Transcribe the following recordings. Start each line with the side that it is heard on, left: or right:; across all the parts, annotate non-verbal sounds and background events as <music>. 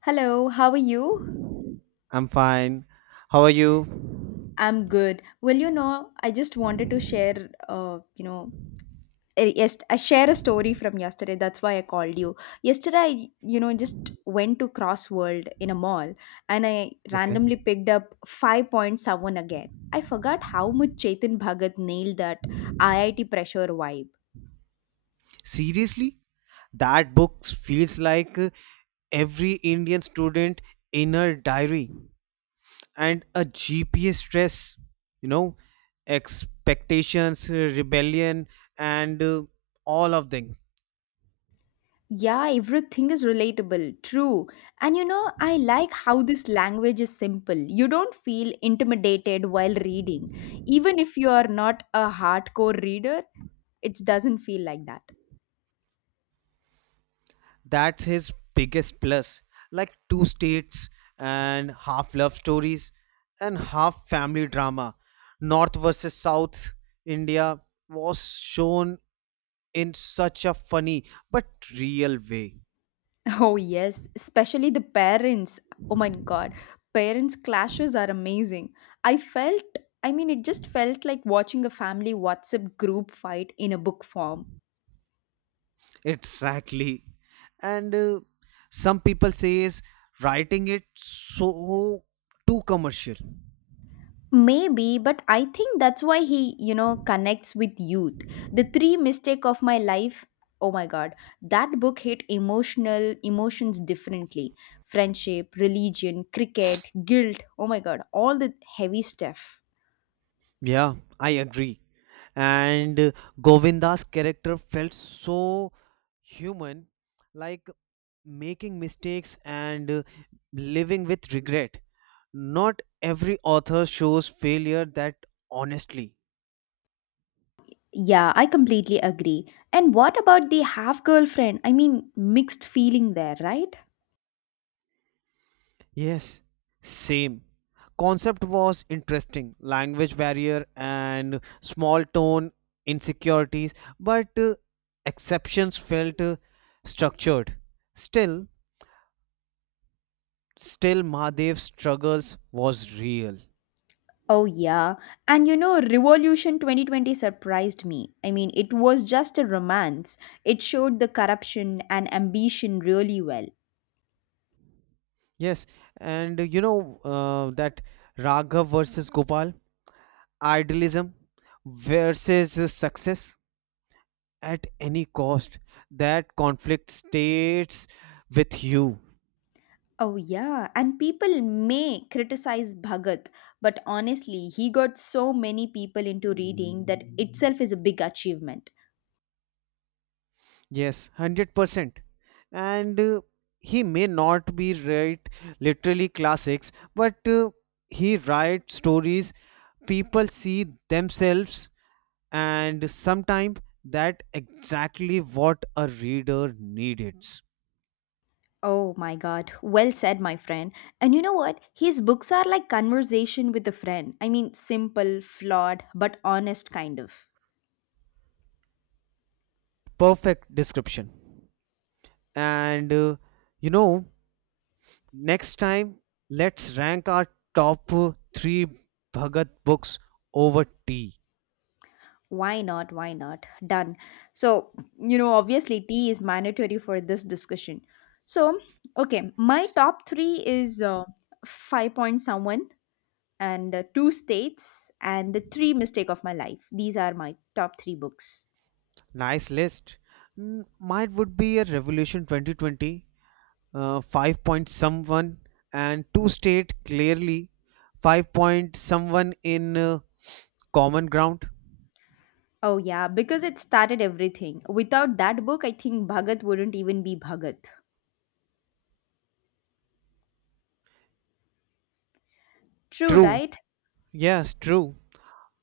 left: Hello, how are you?
right: I'm fine. How are you?
left: I'm good. Well, I just wanted to share, yes, I share a story from yesterday. That's why I called you. Yesterday, I just went to Cross World in a mall and I
right: Okay.
left: randomly picked up 5.7 again. I forgot how much Chetan Bhagat nailed that IIT pressure vibe.
right: Seriously? That book feels like every Indian student inner diary and a GPS stress, you know, expectations, rebellion, and all of them.
left: Yeah, everything is relatable. True. And I like how this language is simple. You don't feel intimidated while reading. Even if you are not a hardcore reader, it doesn't feel like that.
right: That's his biggest plus. Like two states and half love stories and half family drama. North versus South India was shown in such a funny but real way
left: <laughs> Oh, yes. Especially the parents. Oh my God. Parents' clashes are amazing. I felt, I mean, it just felt like watching a family WhatsApp group fight in a book form.
right: exactly, and some people say is writing it so too commercial.
left: Maybe, but I think that's why he, connects with youth. The three mistake of my life. Oh my god, that book hit emotional emotions differently. Friendship, religion, cricket, guilt. Oh my god, all the heavy stuff.
right: Yeah, I agree, and Govinda's character felt so human, like making mistakes and living with regret. Not every author shows failure that honestly.
left: Yeah, I completely agree. And what about the half girlfriend? I mean, mixed feeling there, right?
right: Yes, same. Concept was interesting, language barrier and small town insecurities, but exceptions felt structured. Still, still, Mahadev's struggles was real.
left: Oh, yeah. And Revolution 2020 surprised me. I mean, it was just a romance, it showed the corruption and ambition really well.
right: Yes, and you know that Raghav versus Gopal, idealism versus success at any cost. That conflict stays with you.
left: Oh, yeah. And people may criticize Bhagat, but honestly, he got so many people into reading. That itself is a big achievement.
right: Yes, 100%. And He may not be write literally classics, but he writes stories people see themselves, and sometimes that exactly what a reader needs.
left: Oh my god, well said, my friend. And you know what? His books are like conversation with a friend. I mean, simple, flawed, but honest kind of.
right: Perfect description. And You know, next time let's rank our top 3 Bhagat books over tea.
left: Why not? Why not? Done. So, obviously, tea is mandatory for this discussion. So, okay, my top three is five point someone and two states and the three mistake of my life. These are my top three books.
right: Nice list. Mm, mine would be a Revolution 2020, 5 point someone and two state clearly, 5 point someone in common ground.
left: Oh yeah, because it started everything. Without that book, I think Bhagat wouldn't even be Bhagat. True,
right: True.
left: right?
right: Yes, true.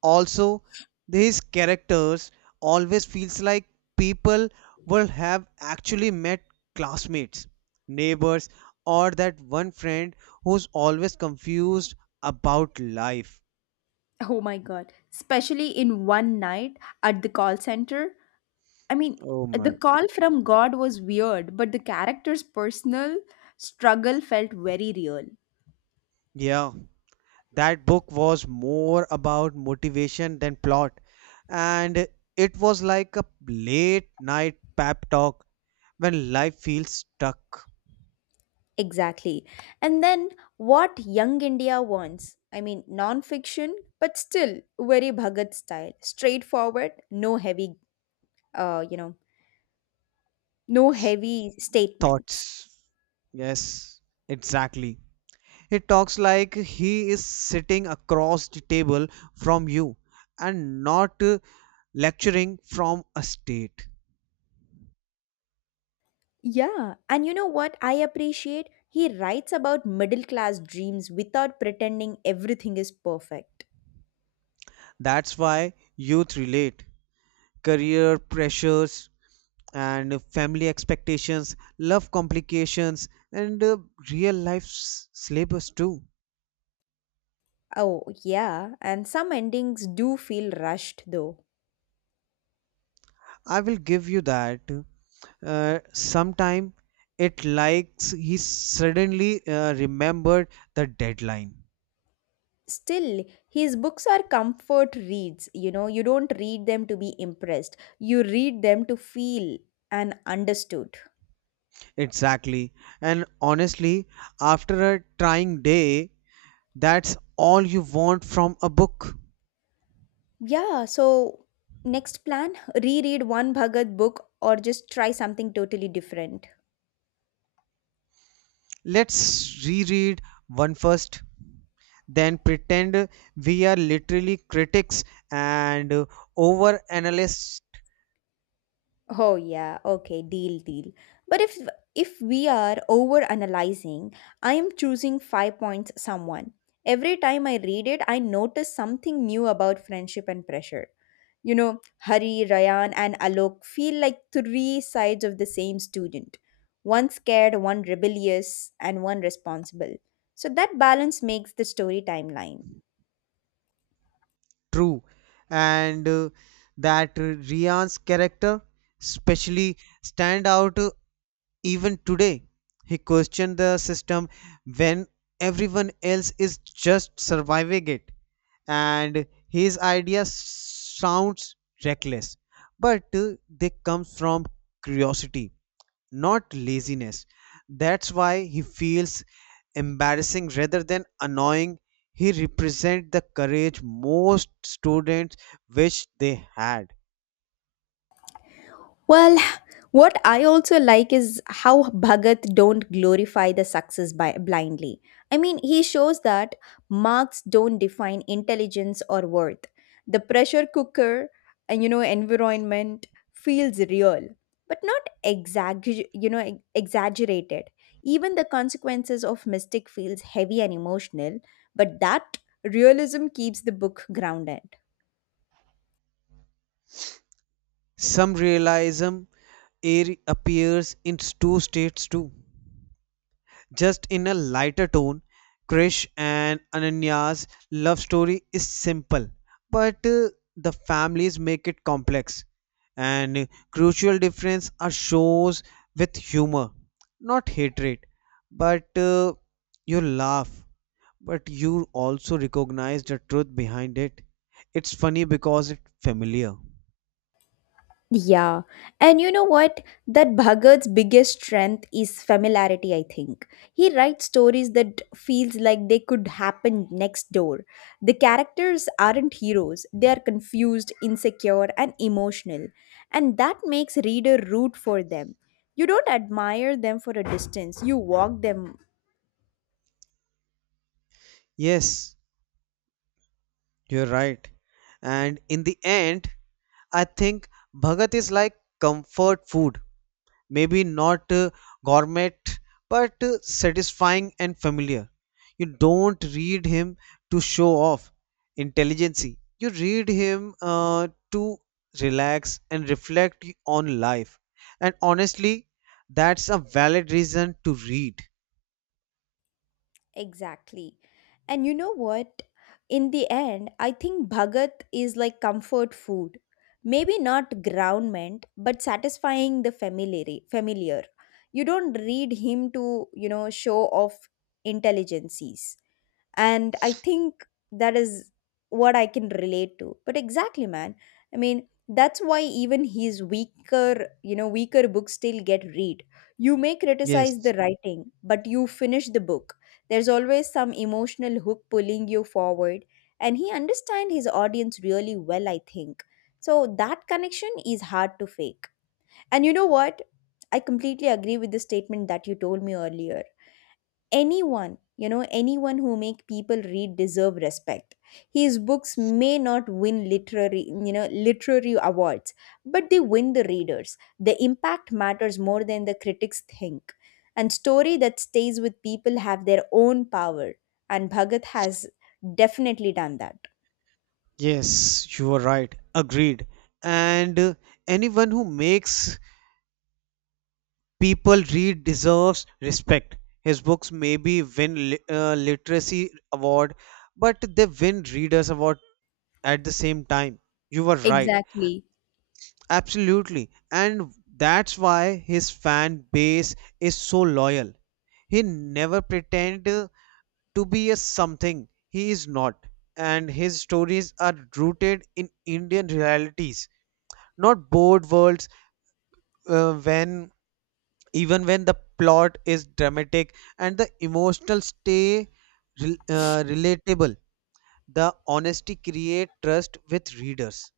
right: Also, these characters always feels like people will have actually met classmates, neighbors, or that one friend who's always confused about life.
left: Oh my god. Especially in one night at the call center. I mean,
right: Oh
left: the
right: my.
left: call from God was weird, but the character's personal struggle felt very real.
right: Yeah. That book was more about motivation than plot, and it was like a late night pep talk when life feels stuck.
left: Exactly. And then what Young India wants. I mean, non fiction, but still very Bhagat style. Straightforward, uh, you know, no heavy statements.
right: Thoughts. Yes, exactly. It talks like he is sitting across the table from you and not lecturing from a state.
left: Yeah. And you know what I appreciate? He writes about middle class dreams without pretending everything is perfect.
right: That's why youth relate career pressures and family expectations, love complications, and real life syllabus too.
left: Oh, yeah, and some endings do feel rushed though.
right: I will give you that. Sometime it likes he suddenly remembered the deadline.
left: Still, his books are comfort reads, you don't read them to be impressed, you read them to feel and understood.
right: Exactly. And honestly, after a trying day, that's all you want from a book.
left: Yeah, so next plan, reread one Bhagat book or just try something totally different.
right: Let's reread one first, then pretend we are literally critics and over analysts.
left: Oh yeah, okay, deal, deal. But if we are over analyzing, I am choosing five points someone. Every time I read it, I notice something new about friendship and pressure. You know, Hari, Rayan, and Alok feel like three sides of the same student. One scared, one rebellious, and one responsible. So that balance makes the story timeline.
right: True, and that Rian's character especially stand out even today. He questioned the system when everyone else is just surviving it, and his idea sounds reckless, but they come from curiosity, not laziness. That's why he feels embarrassing rather than annoying. He represents the courage most students wish they had.
left: Well, what I also like is how Bhagat don't glorify the success by blindly. I mean, he shows that marks don't define intelligence or worth. The pressure cooker and environment feels real, but not exaggerated. Even the consequences of mistake feels heavy and emotional, but that realism keeps the book grounded.
right: Some realism air appears in two states too, just in a lighter tone. Krish and Ananya's love story is simple, but the families make it complex, and crucial difference are shows with humor, not hatred, but you laugh. But you also recognize the truth behind it. It's funny because it's familiar.
left: Yeah. And you know what? That Bhagat's biggest strength is familiarity, I think. He writes stories that feels like they could happen next door. The characters aren't heroes. They are confused, insecure, and emotional. And that makes reader root for them. You don't admire them for a distance. You walk them.
right: Yes, you're right. And in the end, I think Bhagat is like comfort food. Maybe not gourmet, but satisfying and familiar. You don't read him to show off intelligency, you read him to relax and reflect on life, and honestly, that's a valid reason to read.
left: Exactly. And you know what? In the end, I think Bhagat is like comfort food. Maybe not groundment, but satisfying the familiar. Familiar. You don't read him to, show off intelligences, and I think that is what I can relate to. But exactly, man, I mean that's why even his weaker, weaker books still get read. You may criticize
right: Yes,
left: the writing, but you finish the book. There's always some emotional hook pulling you forward, and he understands his audience really well, I think. So that connection is hard to fake. And you know what? I completely agree with the statement that you told me earlier. Anyone, anyone who make people read deserve respect. His books may not win literary, literary awards, but they win the readers. The impact matters more than the critics think, and story that stays with people have their own power. And Bhagat has definitely done that.
right: yes, you are right. Agreed. And Anyone who makes people read deserves respect. His books maybe win literacy award, but they win readers award at the same time. You were right,
left: Exactly.
right: absolutely, and that's why his fan base is so loyal. He never pretend to be a something he is not, and his stories are rooted in Indian realities, not bored worlds when even when the plot is dramatic and the emotional stay relatable. The honesty create trust with readers.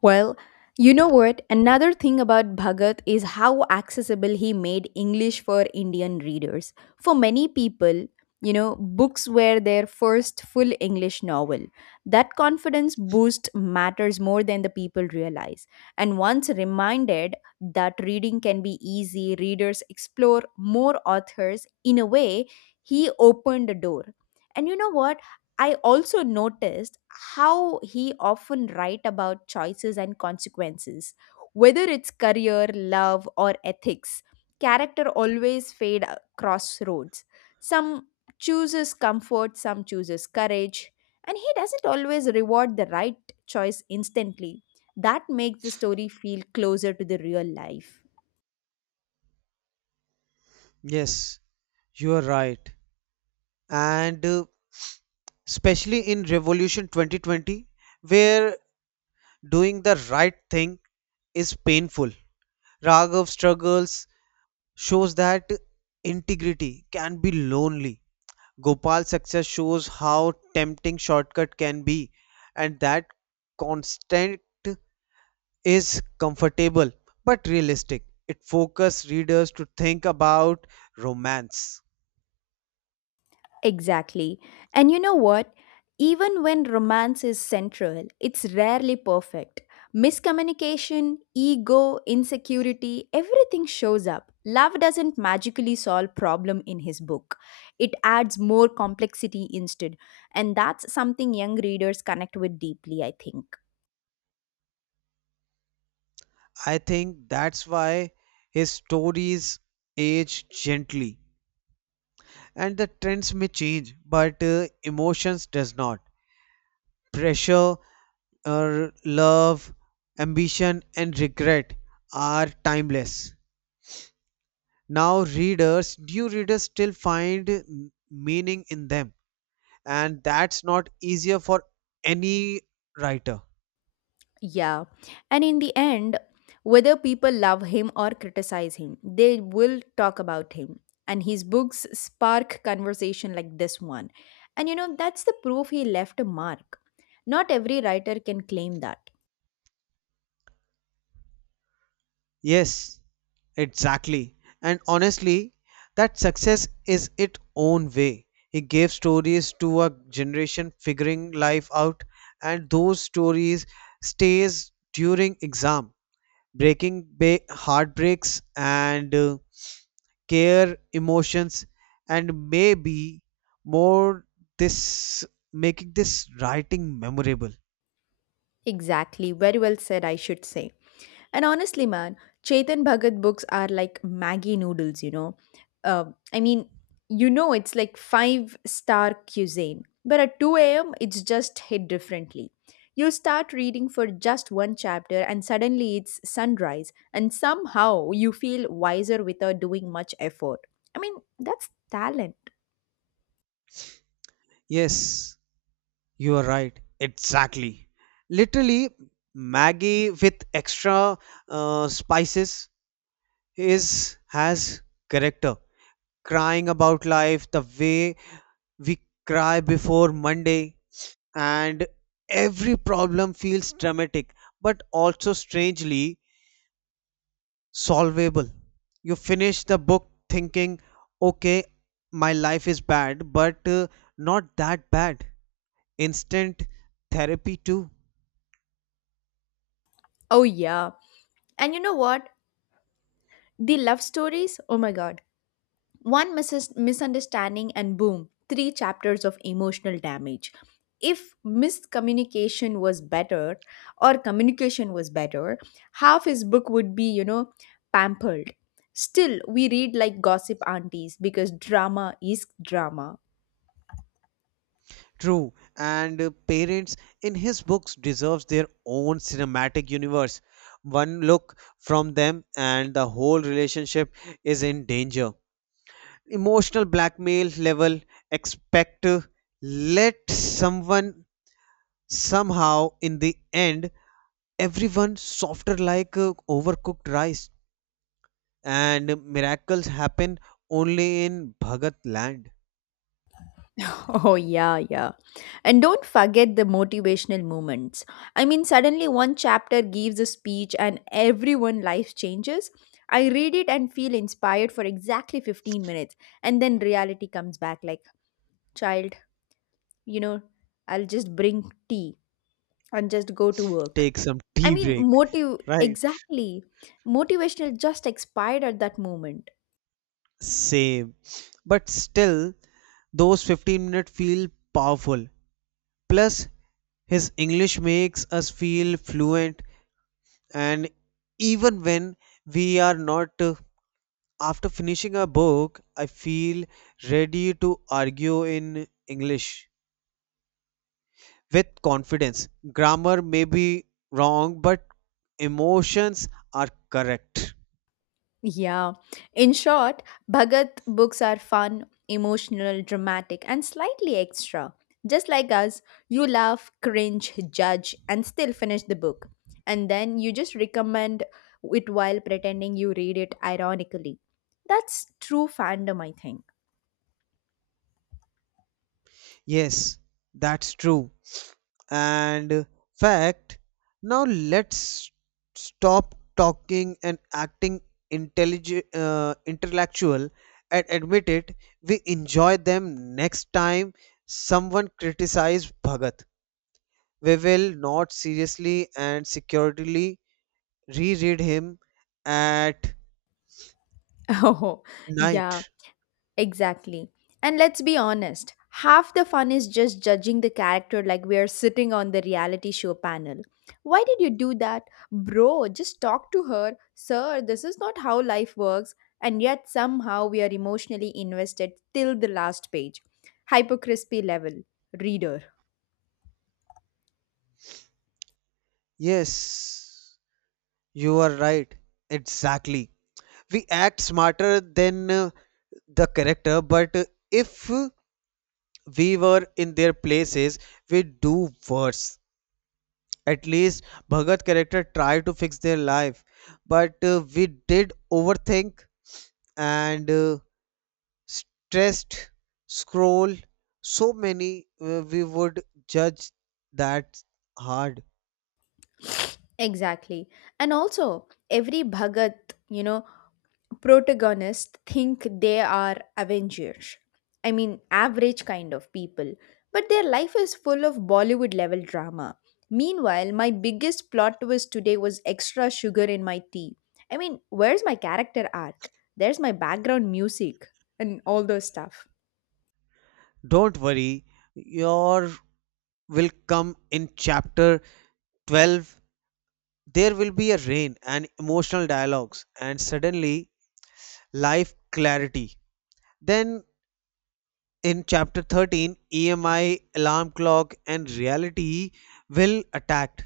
left: Well, you know what? Another thing about Bhagat is how accessible he made English for Indian readers. For many people, books were their first full English novel. That confidence boost matters more than the people realize. And once reminded that reading can be easy, readers explore more authors. In a way, he opened the door. And you know what? I also noticed how he often write about choices and consequences, whether it's career, love, or ethics. Character always fade crossroads. Some chooses comfort, some chooses courage, and he doesn't always reward the right choice instantly. That makes the story feel closer to the real life.
right: Yes, you are right, and especially in Revolution 2020, where doing the right thing is painful. Raghav struggles shows that integrity can be lonely. Gopal's success shows how tempting shortcut can be, and that constant is comfortable but realistic. It focuses readers to think about romance.
left: Exactly. And you know what? Even when romance is central, it's rarely perfect. Miscommunication, ego, insecurity, everything shows up. Love doesn't magically solve problem in his book. It adds more complexity instead, and that's something young readers connect with deeply, I think.
right: I think that's why his stories age gently, and the trends may change, but emotions does not. Pressure, love, ambition and regret are timeless. Now readers, new readers still find meaning in them, and that's not easier for any writer.
left: Yeah. And in the end, whether people love him or criticize him, they will talk about him. And his books spark conversation like this one. And that's the proof he left a mark. Not every writer can claim that.
right: Yes, exactly. And honestly, that success is its own way. It gave stories to a generation figuring life out, and those stories stays during exam, heartbreaks and care emotions, and maybe more this making this writing memorable.
left: Exactly. Very well said, I should say. And honestly, man, Chetan Bhagat books are like Maggie noodles. Um, I mean, it's like five-star cuisine, but at 2 a.m., it's just hit differently. You start reading for just one chapter, and suddenly it's sunrise, and somehow you feel wiser without doing much effort. I mean, that's talent.
right: Yes, you are right. Exactly. Literally, Maggie with extra spices is has character. Crying about life the way we cry before Monday, and every problem feels dramatic, but also strangely solvable. You finish the book thinking, okay, my life is bad, but not that bad. Instant therapy too.
left: Oh, yeah. And you know what? The love stories, oh my god. One misses misunderstanding, and boom, three chapters of emotional damage. If miscommunication was better, or communication was better, half his book would be, pampered. Still, we read like gossip aunties because drama is drama.
right: True, and parents in his books deserves their own cinematic universe. One look from them and the whole relationship is in danger. Emotional blackmail level expect let someone somehow in the end everyone softer like overcooked rice, and miracles happen only in Bhagat land.
left: Oh, yeah, yeah. And don't forget the motivational moments. I mean, suddenly one chapter gives a speech and everyone life changes. I read it and feel inspired for exactly 15 minutes. And then reality comes back like, child, you know, I'll just bring tea and just go to work.
right: Take some
left: I
right: tea
left: mean,
right: break,
left: motive,
right: right?
left: exactly. Motivational just expired at that moment.
right: Same. But still, those 15 minutes feel powerful. Plus, his English makes us feel fluent, and even when we are not, after finishing a book, I feel ready to argue in English with confidence. Grammar may be wrong, but emotions are correct.
left: Yeah. In short, Bhagat books are fun, emotional, dramatic, and slightly extra. Just like us, you laugh, cringe, judge, and still finish the book. And then you just recommend it while pretending you read it ironically. That's true fandom, I think. <laughs>
right: Yes, that's true, and fact, now let's stop talking and acting intelligent intellectual, and admit it, we enjoy them. Next time someone criticize Bhagat, we will not seriously and securely reread him at
left: Oh, yeah.
right: night.
left: Exactly. And let's be honest, half the fun is just judging the character like we are sitting on the reality show panel. Why did you do that? Bro, just talk to her. Sir, this is not how life works. And yet somehow we are emotionally invested till the last page. Hypercrispy level. Reader.
right: Yes, you are right, exactly. We act smarter than the character, but if we were in their places, we do worse. At least Bhagat character tried to fix their life, but we did overthink and stressed, scroll, so many we would judge that hard.
left: Exactly. And also, every Bhagat, you know, protagonists think they are Avengers. I mean, average kind of people, but their life is full of Bollywood level drama. Meanwhile, my biggest plot twist today was extra sugar in my tea. I mean, where's my character arc? There's my background music and all those stuff.
right: Don't worry, your will come in chapter 12. There will be a rain and emotional dialogues, and suddenly life clarity. Then in chapter 13, EMI, alarm clock, and reality will attacked,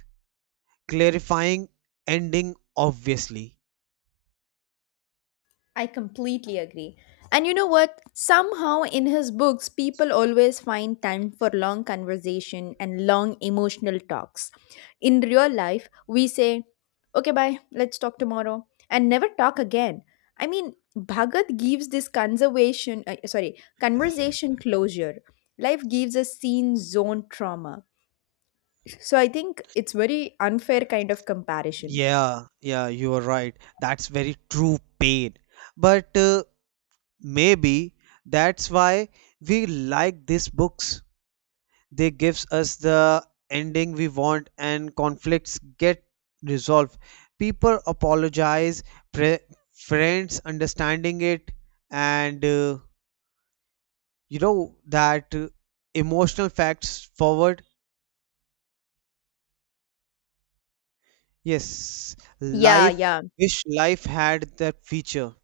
right: clarifying ending obviously.
left: I completely agree. And you know what? Somehow in his books, people always find time for long conversation and long emotional talks. In real life, we say, okay, bye, let's talk tomorrow, and never talk again. I mean, Bhagat gives this conversation closure. Life gives us scene zone trauma. So I think it's very unfair kind of comparison.
right: Yeah, you are right. That's very true pain. But maybe that's why we like these books. They gives us the ending we want, and conflicts get resolved. People apologize, pre- friends understanding it, and you know that emotional facts forward. Yes,
left: Yeah,
right: life,
left: yeah.
right: wish life had that feature.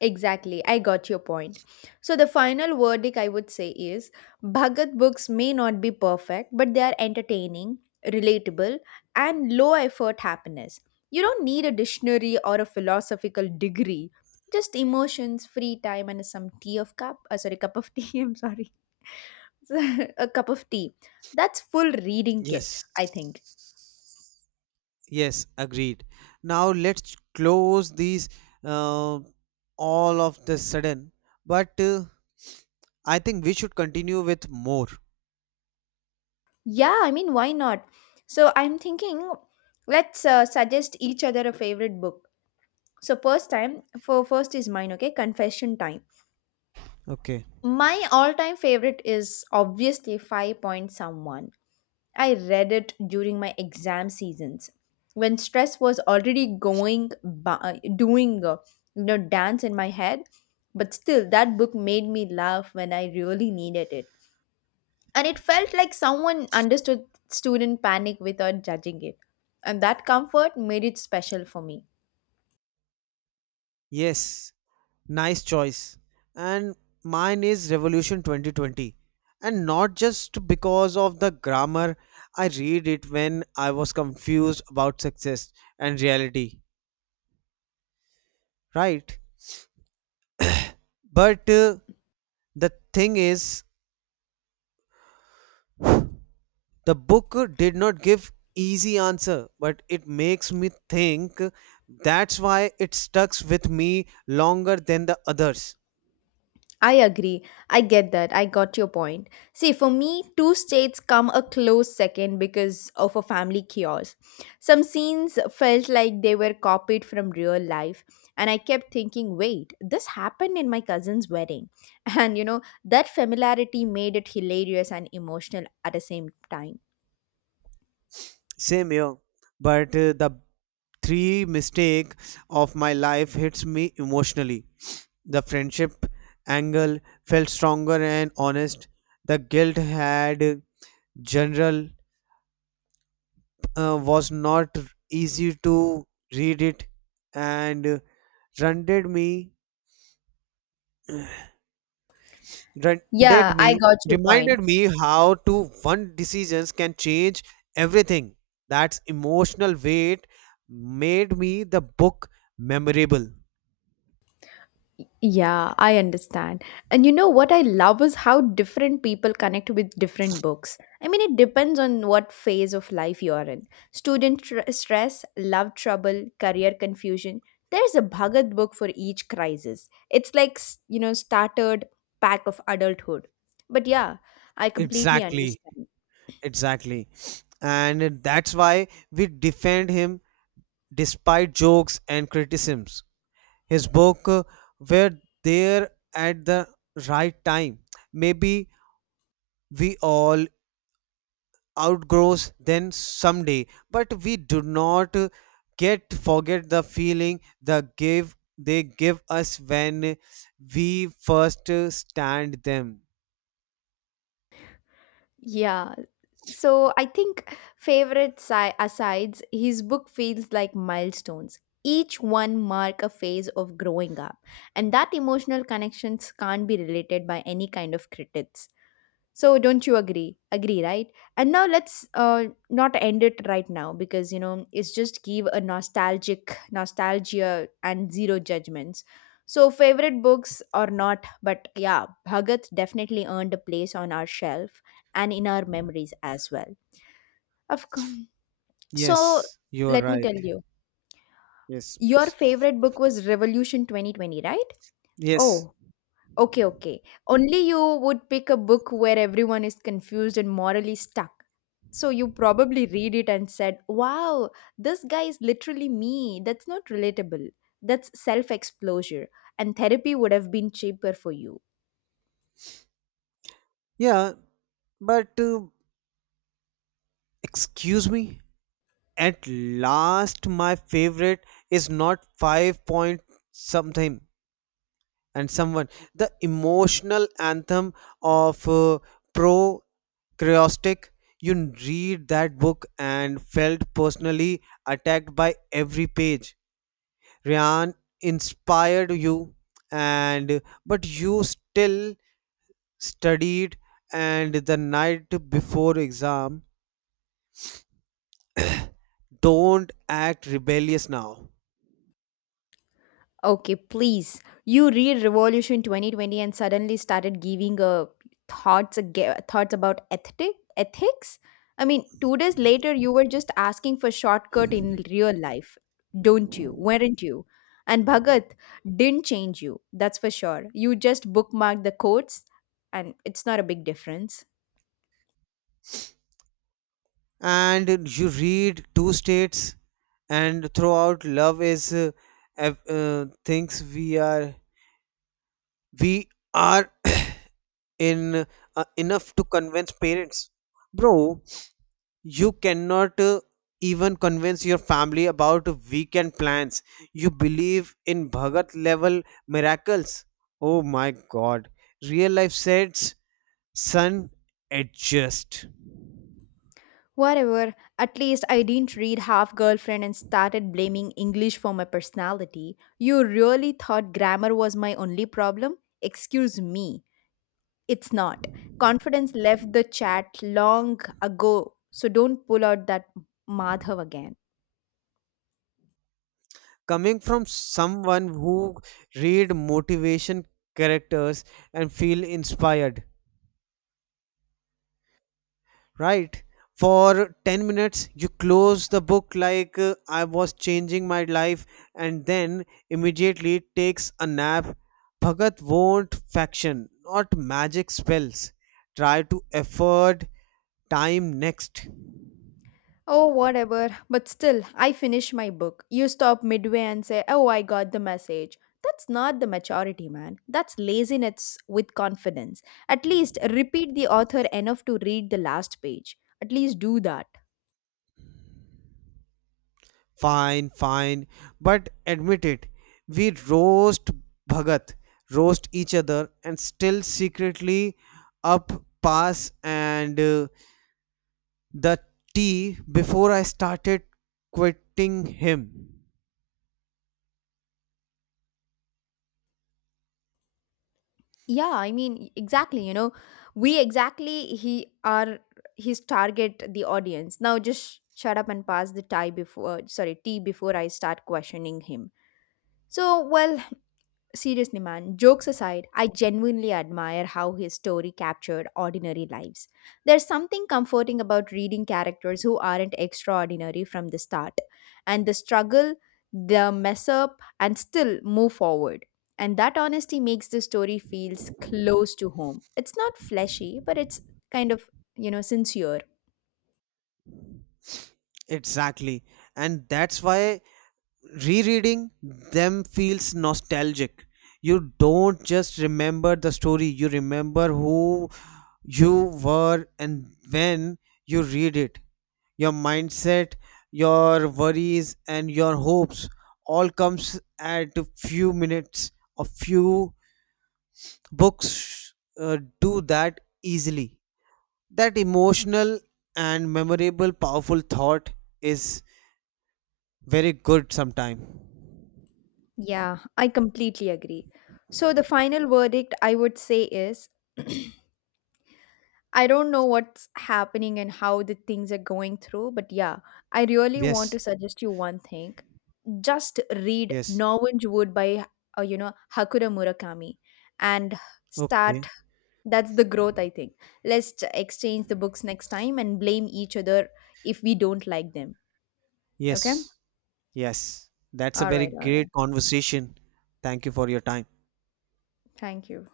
left: Exactly, I got your point. So, the final verdict I would say is Bhagat books may not be perfect, but they are entertaining, relatable, and low effort happiness. You don't need a dictionary or a philosophical degree, just emotions, free time, and some tea of cup of tea, <laughs> I'm sorry. <laughs> A cup of tea. That's full reading kit,
right: yes
left: I think.
right: yes agreed. Now let's close these uh, all of the sudden, but I think we should continue with more.
left: Yeah, I mean, why not? So, I'm thinking, let's suggest each other a favorite book. So first time for first is mine, okay? Confession time.
right: Okay,
left: My all-time favorite is obviously five point someone. I read it during my exam seasons when stress was already going by, doing, dance in my head. But still, that book made me laugh when I really needed it, and it felt like someone understood student panic without judging it, and that comfort made it special for me.
right: yes. Nice choice. And mine is Revolution 2020. And not just because of the grammar, I read it when I was confused about success and reality, right? But the thing is, the book did not give easy answer, but it makes me think. That's why it stucks with me longer than the others.
left: I agree. I get that. I got your point. See, for me, two states come a close second because of a family chaos. Some scenes felt like they were copied from real life, and I kept thinking, wait, this happened in my cousin's wedding. <laughs> That familiarity made it hilarious and emotional at the same time.
right: Same here. But the three mistake of my life hits me emotionally. The friendship angle felt stronger and honest. The guilt had general was not easy to read it, and rendered me rendered
left: Yeah,
right: me
left: I got your point.
right: reminded me how to one decisions can change everything. That's emotional weight made me the book memorable.
left: Yeah, I understand. And you know what I love is how different people connect with different books. I mean, it depends on what phase of life you're in. Student stress, love trouble, career confusion. There's a Bhagat book for each crisis. It's like, started pack of adulthood. But yeah, I completely
right: Exactly.
left: understand.
right: Exactly. And that's why we defend him despite jokes and criticisms. His book were there at the right time. Maybe we all outgrows then someday, but we do not get forget the feeling the give they give us when we first stand them.
left: Yeah. So I think favorite asides, his book feels like milestones. Each one mark a phase of growing up, and that emotional connections can't be related by any kind of critics. So don't you agree? Agree, right? And now let's not end it right now because you know it's just give a nostalgic nostalgia and zero judgments. So favorite books or not, but yeah, Bhagat definitely earned a place on our shelf and in our memories as well. Of course. So
right: Yes, you are
left: let me
right: right.
left: tell you,
right: Yes,
left: your
right: please.
left: favorite book was Revolution 2020, right?
right: Yes.
left: Oh, okay, okay. Only you would pick a book where everyone is confused and morally stuck. So you probably read it and said, "Wow, this guy is literally me." That's not relatable. That's self exposure. And therapy would have been cheaper for you.
right: Yeah, but excuse me? At last, my favorite is not five point something and someone. The emotional anthem of pro Creostic. You read that book and felt personally attacked by every page. Ryan inspired you, and but you still studied, and the night before exam, don't act rebellious now.
left: Okay, please. You read Revolution 2020 and suddenly started giving thoughts about ethics. I mean, 2 days later, you were just asking for shortcut in real life, don't you? Weren't you? And Bhagat didn't change you. That's for sure. You just bookmarked the quotes, and it's not a big difference.
right: And you read two states and throughout love is things we are <coughs> <clears throat> in enough to convince parents. Bro, you cannot even convince your family about weekend plans. You believe in Bhagat level miracles. Oh my god. Real life says, son, adjust.
left: Whatever, at least I didn't read Half Girlfriend and started blaming English for my personality. You really thought grammar was my only problem? Excuse me, it's not. Confidence left the chat long ago, so don't pull out that Madhav again.
right: Coming from someone who read motivation characters and feel inspired, right, for 10 minutes. You close the book like I was changing my life, and then immediately takes a nap. Bhagat won't faction, not magic spells. Try to afford time next.
left: Oh, whatever. But still, I finish my book. You stop midway and say, "Oh, I got the message." That's not the maturity, man. That's laziness with confidence. At least repeat the author enough to read the last page. At least do that.
right: Fine, fine. But admit it, we roast Bhagat, roast each other, and still secretly up pass and the tea before I started quitting him.
left: Yeah, I mean, exactly. You know, we exactly he are his target, the audience. Now just shut up and pass the tea before I start questioning him. So, well, seriously, man, jokes aside, I genuinely admire how his story captured ordinary lives. There's something comforting about reading characters who aren't extraordinary from the start, and the struggle, the mess up, and still move forward. And that honesty makes the story feels close to home. It's not fleshy, but it's kind of, you know, sincere.
right: Exactly. And that's why rereading them feels nostalgic. You don't just remember the story, you remember who you were and when you read it. Your mindset, your worries, and your hopes all comes at a few minutes. A few books do that easily. That emotional and memorable, powerful thought is very good sometime.
left: Yeah, I completely agree. So the final verdict I would say is <clears throat> I don't know what's happening and how the things are going through, but yeah, I really want
right: Yes,
left: to suggest you one thing. Just read
right: yes,
left: Norwich Wood by, Hakura Murakami and
right: okay,
left: start. That's the growth, I think. Let's exchange the books next time and blame each other if we don't like them. Okay?
right: yes, yes. That's a
left: All
right: very
left: right, all right.
right: great conversation. Thank you for your time.
left: Thank you.